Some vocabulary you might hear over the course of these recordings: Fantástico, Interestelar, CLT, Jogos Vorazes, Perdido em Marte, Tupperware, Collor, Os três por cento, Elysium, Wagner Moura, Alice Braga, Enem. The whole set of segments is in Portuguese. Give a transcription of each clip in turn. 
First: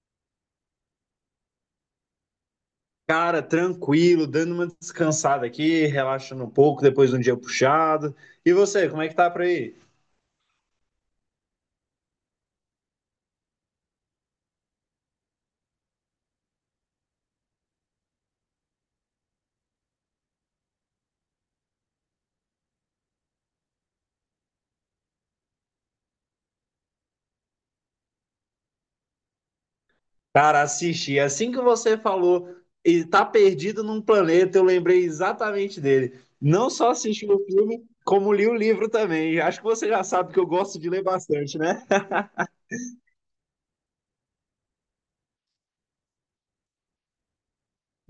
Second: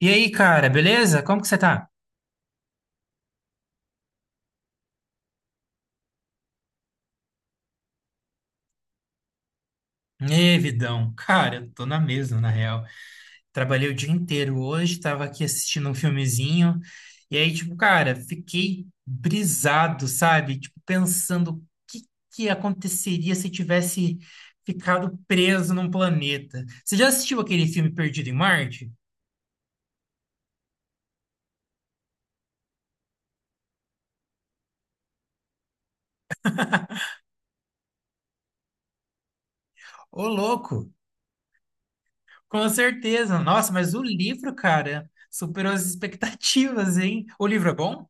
E aí, cara, beleza? Como que você tá? Cara, tranquilo, dando uma descansada aqui, relaxando um pouco depois de um dia puxado. E você, como é que tá por aí? Ê, vidão. Cara, eu tô na mesma, na real. Trabalhei o dia inteiro hoje, tava aqui assistindo um filmezinho. E aí, tipo, cara, fiquei brisado, sabe? Tipo, pensando o que que aconteceria se eu tivesse ficado preso num planeta. Você já assistiu aquele filme Perdido em Marte? Cara, assisti. Assim que você falou, ele tá perdido num planeta, eu lembrei exatamente dele. Não só assisti o filme, como li o livro também. Acho que você já Ô, sabe que eu gosto de louco! ler bastante, né? Com certeza. Nossa, mas o livro, cara, superou as expectativas, hein? O livro é bom?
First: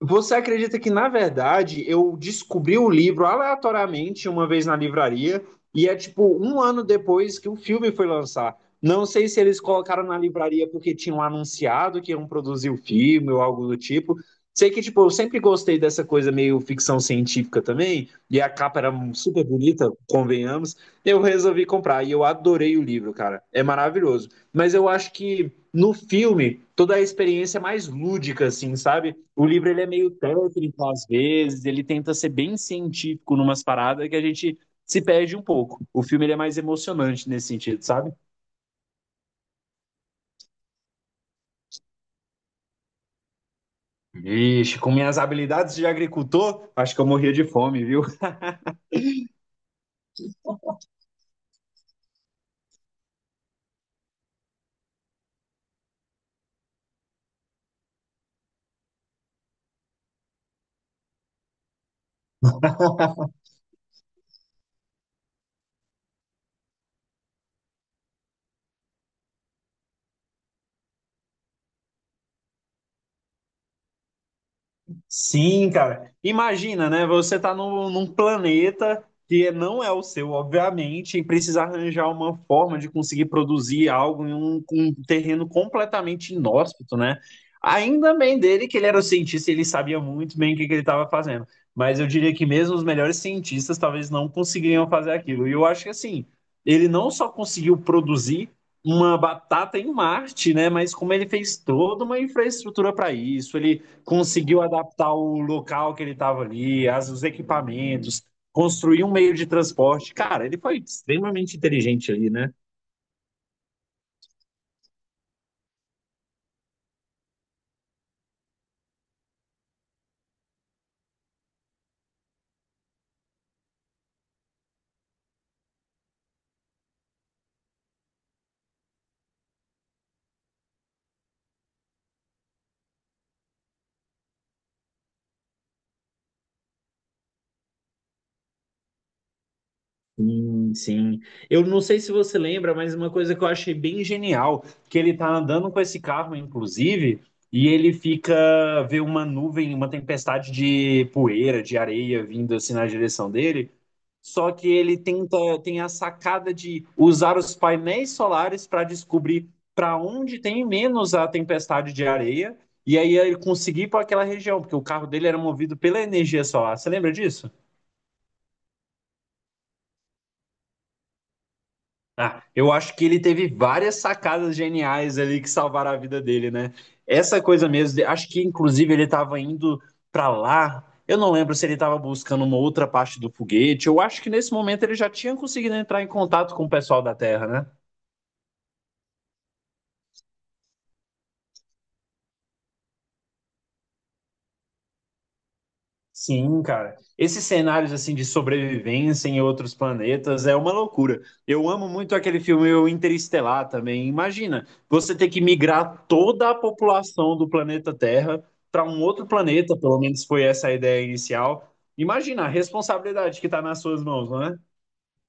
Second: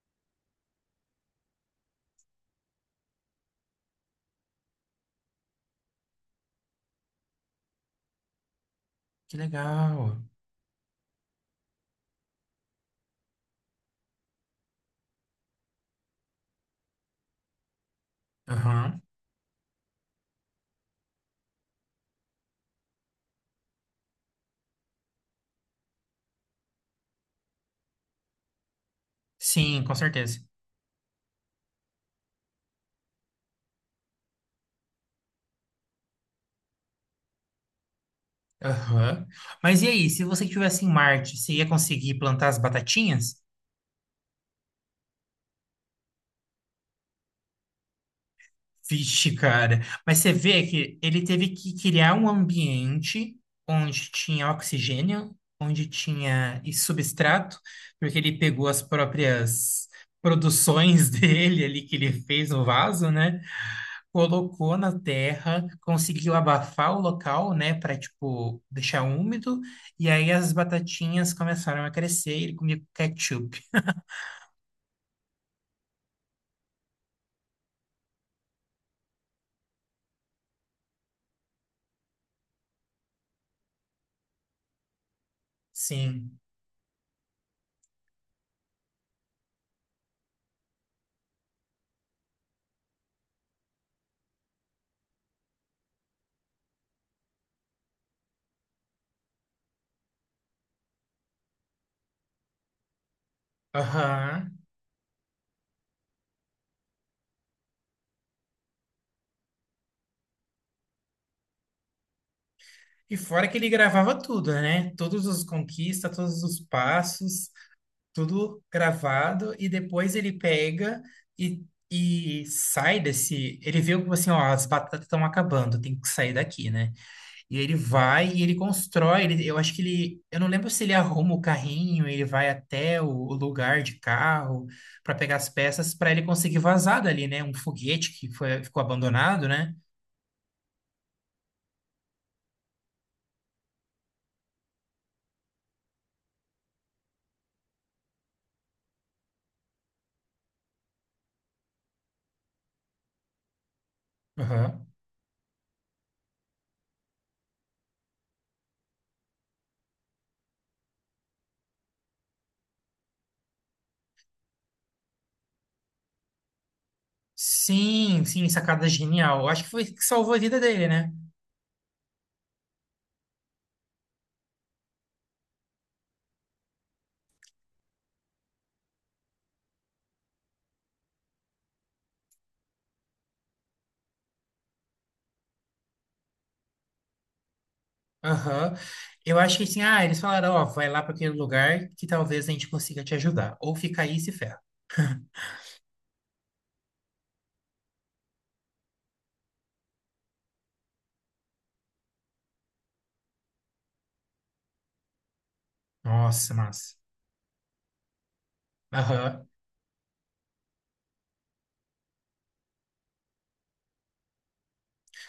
Você acredita que, na verdade, eu descobri o livro aleatoriamente uma vez na livraria, e é tipo um ano depois que o filme foi lançar. Não sei Que se eles colocaram na legal. livraria porque tinham anunciado que iam produzir o filme ou algo do tipo. Sei que, tipo, eu sempre gostei dessa coisa meio ficção científica também, e a capa era Aham. super bonita, convenhamos. Eu resolvi comprar e eu adorei o livro, cara. É maravilhoso. Mas eu acho que no filme, toda a experiência é mais lúdica, assim, sabe? O livro ele Sim, é com meio certeza. técnico às vezes, ele tenta ser bem científico numas paradas que a gente se perde um pouco. O filme ele é mais emocionante nesse sentido, sabe? Aham. Mas e aí, se você estivesse em Marte, você ia conseguir plantar as batatinhas? Vixe, com minhas habilidades de agricultor, acho que eu morria de fome, viu? Vixe, cara. Mas você vê que ele teve que criar um ambiente onde tinha oxigênio, onde tinha e substrato, porque ele pegou as próprias produções dele ali que ele fez no vaso, né? Colocou na terra, conseguiu abafar o local, né, para tipo deixar úmido, e aí as batatinhas começaram a crescer e ele comia com ketchup. Sim, cara. Imagina, né? Você tá num planeta que não é o seu, obviamente, e precisa arranjar uma forma de conseguir produzir algo em um terreno completamente Sim. inóspito, né? Ainda bem dele que ele era o cientista, e ele sabia muito bem o que, que ele estava fazendo. Mas eu diria que mesmo os melhores cientistas talvez não conseguiriam fazer aquilo. E eu acho que assim, ele não só conseguiu produzir uma batata em Marte, né? Mas como ele fez toda uma infraestrutura para isso, ele Aham. conseguiu adaptar o local que ele estava ali, as, os equipamentos, construir um meio de transporte. Cara, ele foi extremamente inteligente ali, né? E fora que ele gravava tudo, né? Todos os conquistas, todos os passos, tudo gravado, e depois ele pega e E sai desse. Ele viu que assim, ó, as batatas estão acabando, tem que sair daqui, né? E ele vai e ele constrói. Eu acho que ele. Eu não lembro se ele arruma o carrinho, ele vai até o lugar de carro para pegar as peças para ele conseguir vazar dali, né? Um foguete que foi, ficou abandonado, né? Sim, sim. Eu não sei se você lembra, mas uma coisa que eu achei bem genial, que ele tá andando com esse carro, inclusive, e ele fica vê uma nuvem, uma tempestade de poeira, de areia vindo assim na direção dele. Só que Aham. ele tenta Tem a sacada de usar os painéis solares para descobrir para onde tem menos a tempestade de areia e aí ele conseguir ir para aquela região, porque o carro dele era movido pela energia solar. Você lembra disso? Sim, sacada genial. Eu acho que foi isso que salvou a vida dele, né? Ah, eu acho que ele teve várias sacadas geniais ali que salvaram a vida dele, né? Essa coisa mesmo, acho que inclusive ele estava indo para lá. Eu não lembro se ele estava buscando uma outra parte do foguete. Eu acho que nesse momento ele já tinha conseguido entrar em contato com o pessoal da Terra, né? Aham. Eu acho que assim, ah, eles falaram, ó, vai lá para aquele lugar que talvez a gente consiga te ajudar. Ou fica aí e se ferra. Sim, cara. Esses cenários assim de sobrevivência em outros planetas é uma loucura. Eu amo muito aquele filme o Interestelar também. Imagina, você ter que migrar toda Nossa, a massa. população do planeta Terra para um outro Aham. planeta, pelo menos foi essa a ideia inicial. Imagina a responsabilidade que está nas suas mãos, não é?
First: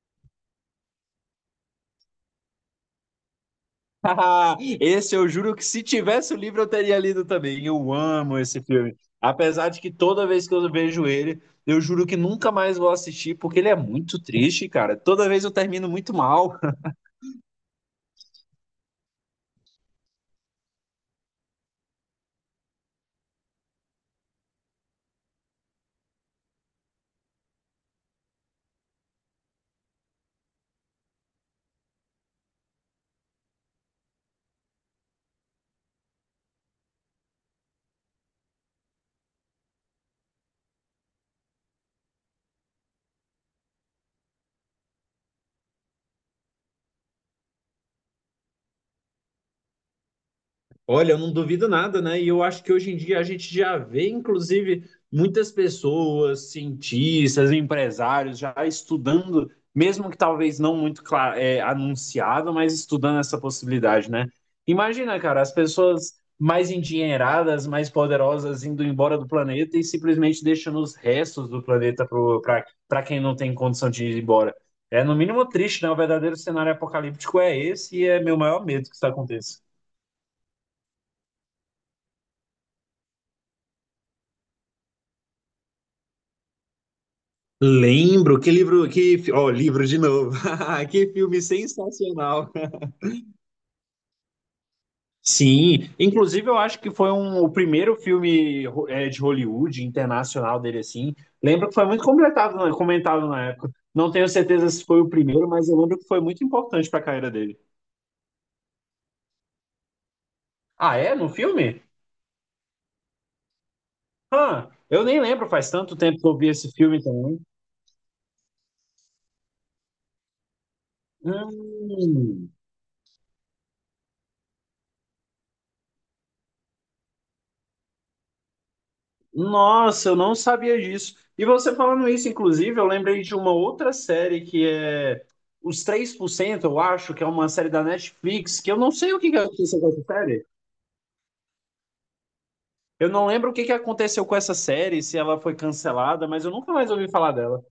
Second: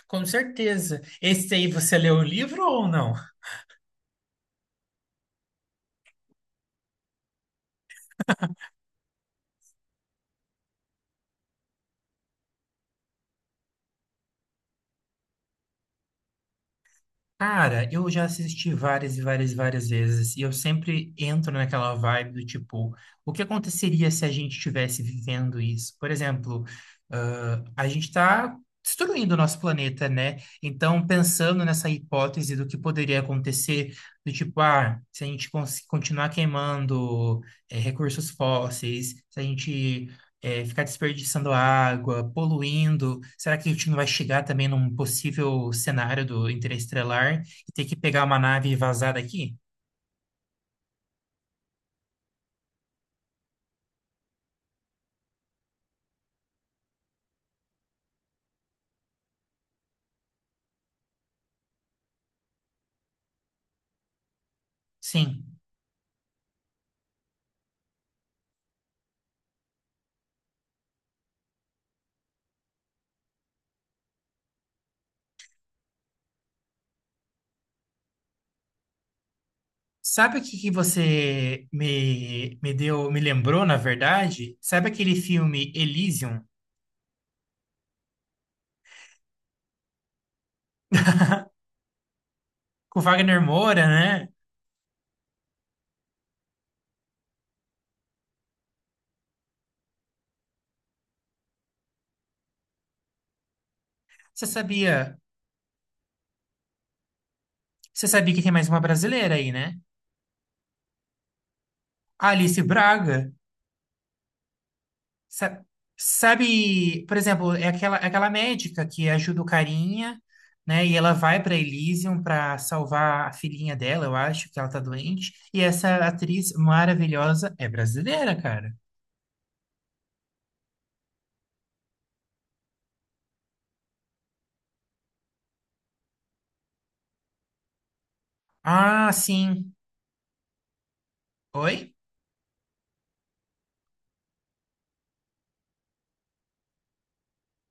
Com certeza. Esse aí você leu o livro ou não? Esse eu juro que se tivesse o livro eu teria lido também. Eu amo esse filme. Apesar de que toda vez que eu vejo ele, eu juro que nunca mais vou assistir, porque ele é muito triste, cara. Toda vez eu termino muito mal. Cara, eu já assisti várias e várias e várias vezes, e eu sempre entro naquela vibe do tipo, o que aconteceria se a gente estivesse vivendo isso? Por exemplo, ah, a gente está destruindo o nosso planeta, né? Então, pensando nessa hipótese do que poderia acontecer, do tipo, ah, se a gente continuar queimando, recursos fósseis, se a gente é, ficar desperdiçando água, poluindo? Será que a gente não vai chegar também num possível cenário do interestelar e ter que pegar uma nave e vazar daqui? Olha, eu não duvido nada, né? E eu acho que hoje em dia a gente já vê, inclusive, muitas pessoas, cientistas, empresários, já estudando, mesmo que talvez não muito anunciado, mas estudando essa possibilidade, né? Imagina, cara, as Sim. pessoas mais endinheiradas, mais poderosas indo embora do planeta e simplesmente deixando os restos do planeta para quem não tem condição de ir embora. É no mínimo triste, né? O verdadeiro cenário apocalíptico é esse e é meu maior medo que isso aconteça. Sabe o que que você me deu, me lembrou, na verdade? Sabe aquele filme Elysium, Lembro, que livro, ó, livro de novo. Que filme sensacional. com o Wagner Moura, né? Sim, inclusive eu acho que foi um, o primeiro filme de Hollywood internacional dele assim. Lembro que foi muito completado, né, comentado na época. Não tenho Você certeza se foi o sabia, primeiro, mas eu lembro que foi muito importante para a carreira dele. você sabia que tem mais uma brasileira aí, né? Ah, é? No filme? A Alice Braga. Ah, eu nem lembro, Sa- faz tanto tempo que eu vi esse filme Sabe, por também. exemplo, é aquela médica que ajuda o carinha, né? E ela vai para Elysium Hum. para salvar a filhinha dela, eu acho que ela tá doente. E essa atriz maravilhosa é brasileira, cara. Nossa, eu não sabia disso. E você falando isso, inclusive, eu lembrei de uma outra série que é Os 3%. Eu acho, que é uma série da Netflix, que eu não Ah, sei o que que sim. aconteceu com essa série. Oi? Eu não lembro o que que aconteceu com essa série, se ela foi cancelada, mas eu nunca mais ouvi falar dela.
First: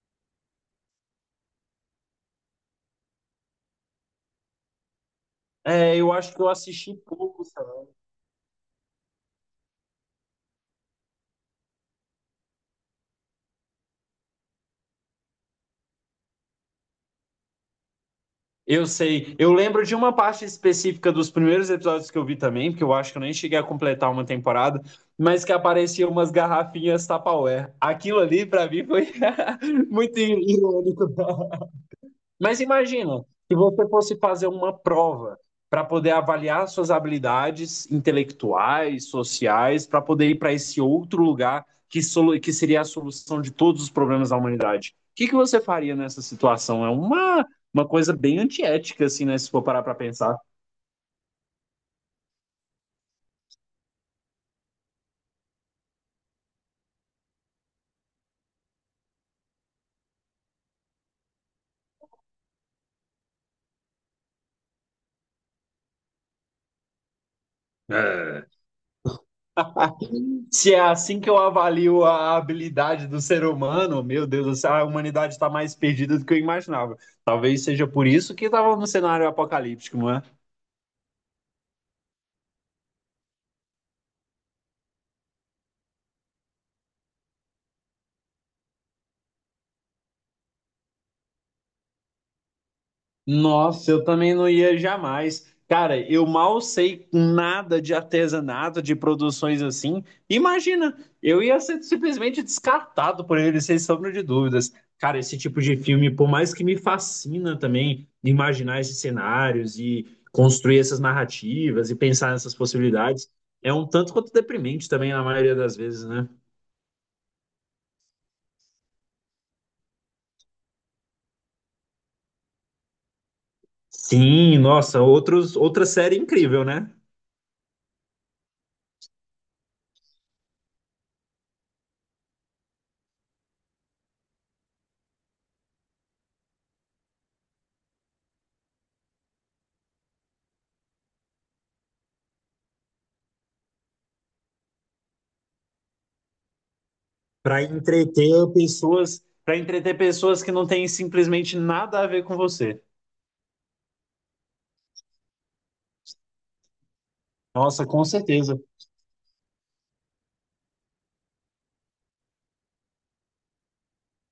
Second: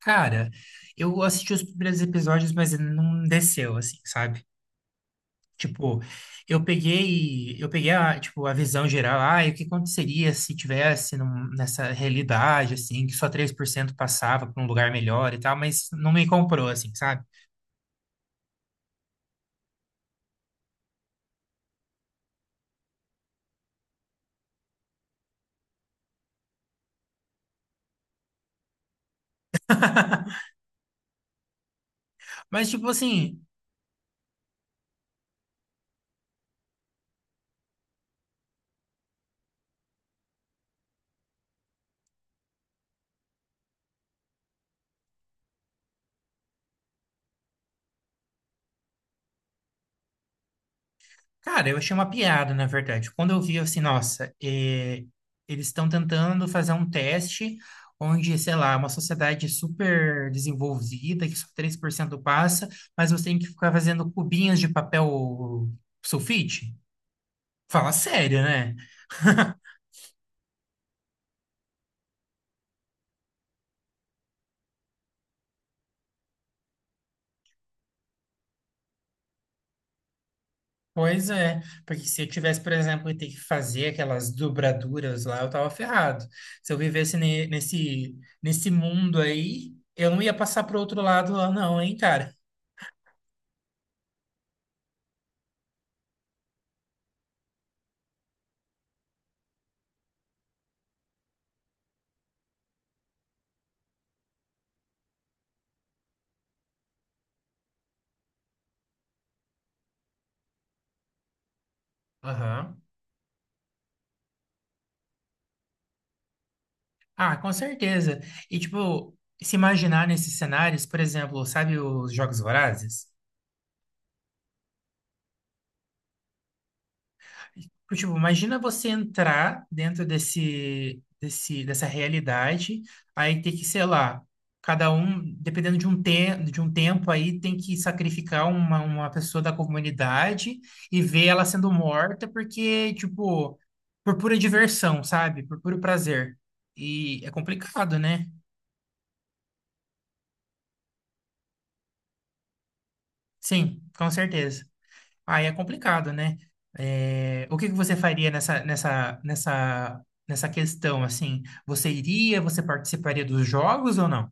Cara, eu assisti os primeiros episódios, mas não desceu, assim, sabe? É, Tipo, eu acho que eu eu assisti pouco. peguei, eu peguei a, tipo, a visão geral, ah, e o que aconteceria se tivesse nessa realidade, assim, que só 3% passava para um lugar melhor e tal, mas não me comprou, assim, sabe? Eu sei. Eu lembro de uma parte específica dos primeiros episódios que eu vi também, porque eu acho que eu nem cheguei a completar uma temporada, mas que apareciam umas garrafinhas Tupperware. Aquilo ali, pra mim, foi muito irônico. Mas Mas, tipo imagina, assim, se você fosse fazer uma prova para poder avaliar suas habilidades intelectuais, sociais, para poder ir para esse outro lugar que, que seria a solução de todos os problemas da humanidade. O que que você faria nessa situação? É uma coisa bem antiética, assim, né? Se for parar para pensar. cara, eu achei uma piada, na verdade. Quando eu vi, eu assim, nossa, eles estão tentando fazer um teste onde, sei lá, uma sociedade super desenvolvida, que só 3% passa, mas você tem que ficar fazendo cubinhos de papel sulfite. Fala sério, É, né? se é assim que eu avalio a habilidade do ser humano, meu Deus, do céu, a humanidade está mais perdida do que eu imaginava. Talvez seja por isso que estava no cenário apocalíptico, não é? Pois é, porque se eu tivesse, por exemplo, ter que fazer aquelas dobraduras lá, eu tava ferrado. Se eu vivesse nesse, nesse mundo aí, eu não ia passar pro outro lado lá, não, hein, cara? Nossa, eu também não ia jamais. Cara, eu mal sei nada de artesanato, de produções assim. Imagina, eu ia ser simplesmente descartado por ele, sem sombra de dúvidas. Cara, esse tipo de filme, por mais que me fascina também imaginar esses cenários e construir essas narrativas e pensar nessas Aham. possibilidades, é um tanto quanto deprimente também na maioria das vezes, né? Ah, com certeza. E, tipo, se imaginar nesses cenários, por exemplo, sabe os Jogos Vorazes? Sim, nossa, outra série incrível, né? Tipo, imagina você entrar dentro desse, dessa realidade, aí tem que, sei lá, cada um, dependendo de um, te de um tempo, aí tem que sacrificar uma pessoa da comunidade e ver ela sendo morta, porque, tipo, por pura diversão, sabe? Por puro prazer. E é Para complicado, né? entreter pessoas, para entreter pessoas que não têm simplesmente nada a ver com você. Sim, com certeza. Aí é complicado, né? É, o que que Nossa, você com faria certeza. Nessa questão, assim? Você iria, você participaria dos jogos ou não?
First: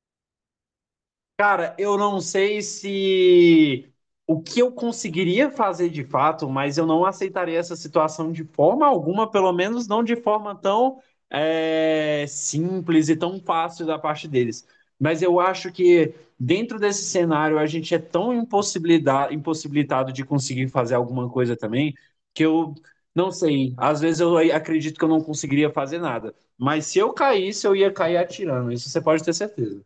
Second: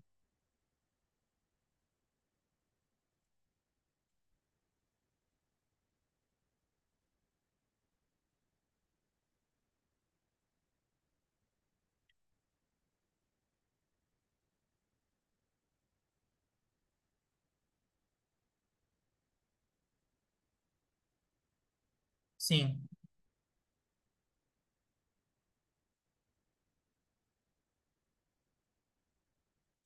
Cara, eu não sei se o que eu conseguiria fazer de fato, mas eu não aceitaria essa situação de forma alguma, pelo menos não de forma tão simples e tão fácil da parte deles. Mas eu acho que dentro desse cenário a gente é tão impossibilitado de conseguir fazer alguma coisa também, que eu Sim, não sei. Às vezes eu acredito que eu não conseguiria fazer nada. Mas se eu caísse, eu ia cair atirando. Isso você pode ter certeza.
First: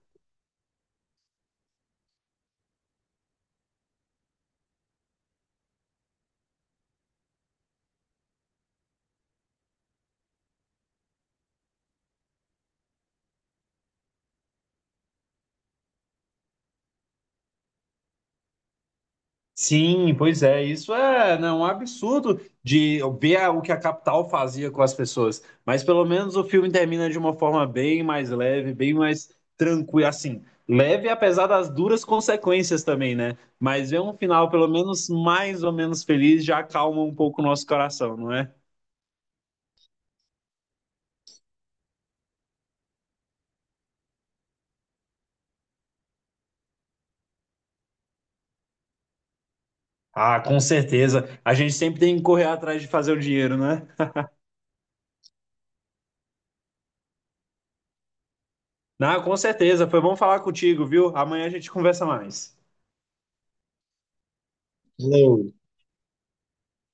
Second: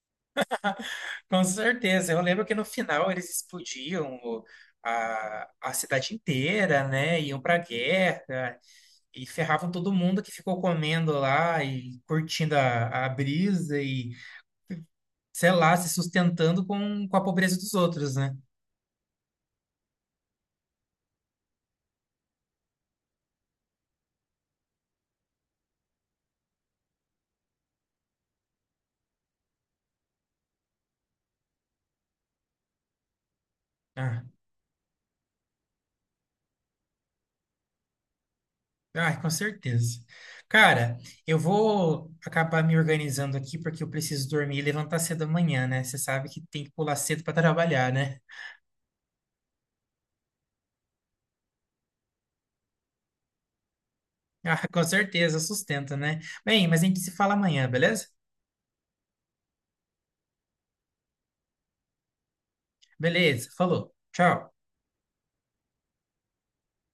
com certeza. Eu lembro que no final eles explodiam a cidade inteira, né? Iam pra guerra e ferravam todo mundo que ficou comendo lá e curtindo a brisa e, sei lá, se sustentando com a pobreza dos outros, né? Sim, pois é, isso é, né, um absurdo de ver o que a capital fazia com as pessoas, mas pelo menos o filme termina de uma forma bem mais leve, bem mais tranquila, assim, leve apesar das duras consequências também, né? Mas ver um Ah. final pelo menos mais ou menos feliz já acalma um pouco o nosso coração, não é? Ah, com certeza. Cara, eu vou acabar me organizando aqui porque eu preciso dormir e levantar cedo amanhã, né? Você sabe que tem que pular cedo para trabalhar, né? Ah, com certeza. A gente sempre tem que correr atrás de fazer o dinheiro, né? Ah, com certeza, sustenta, né? Bem, mas a gente se fala amanhã, beleza? Não, com certeza. Foi bom falar contigo, viu? Amanhã a gente conversa mais. Beleza, falou. Tchau. Valeu.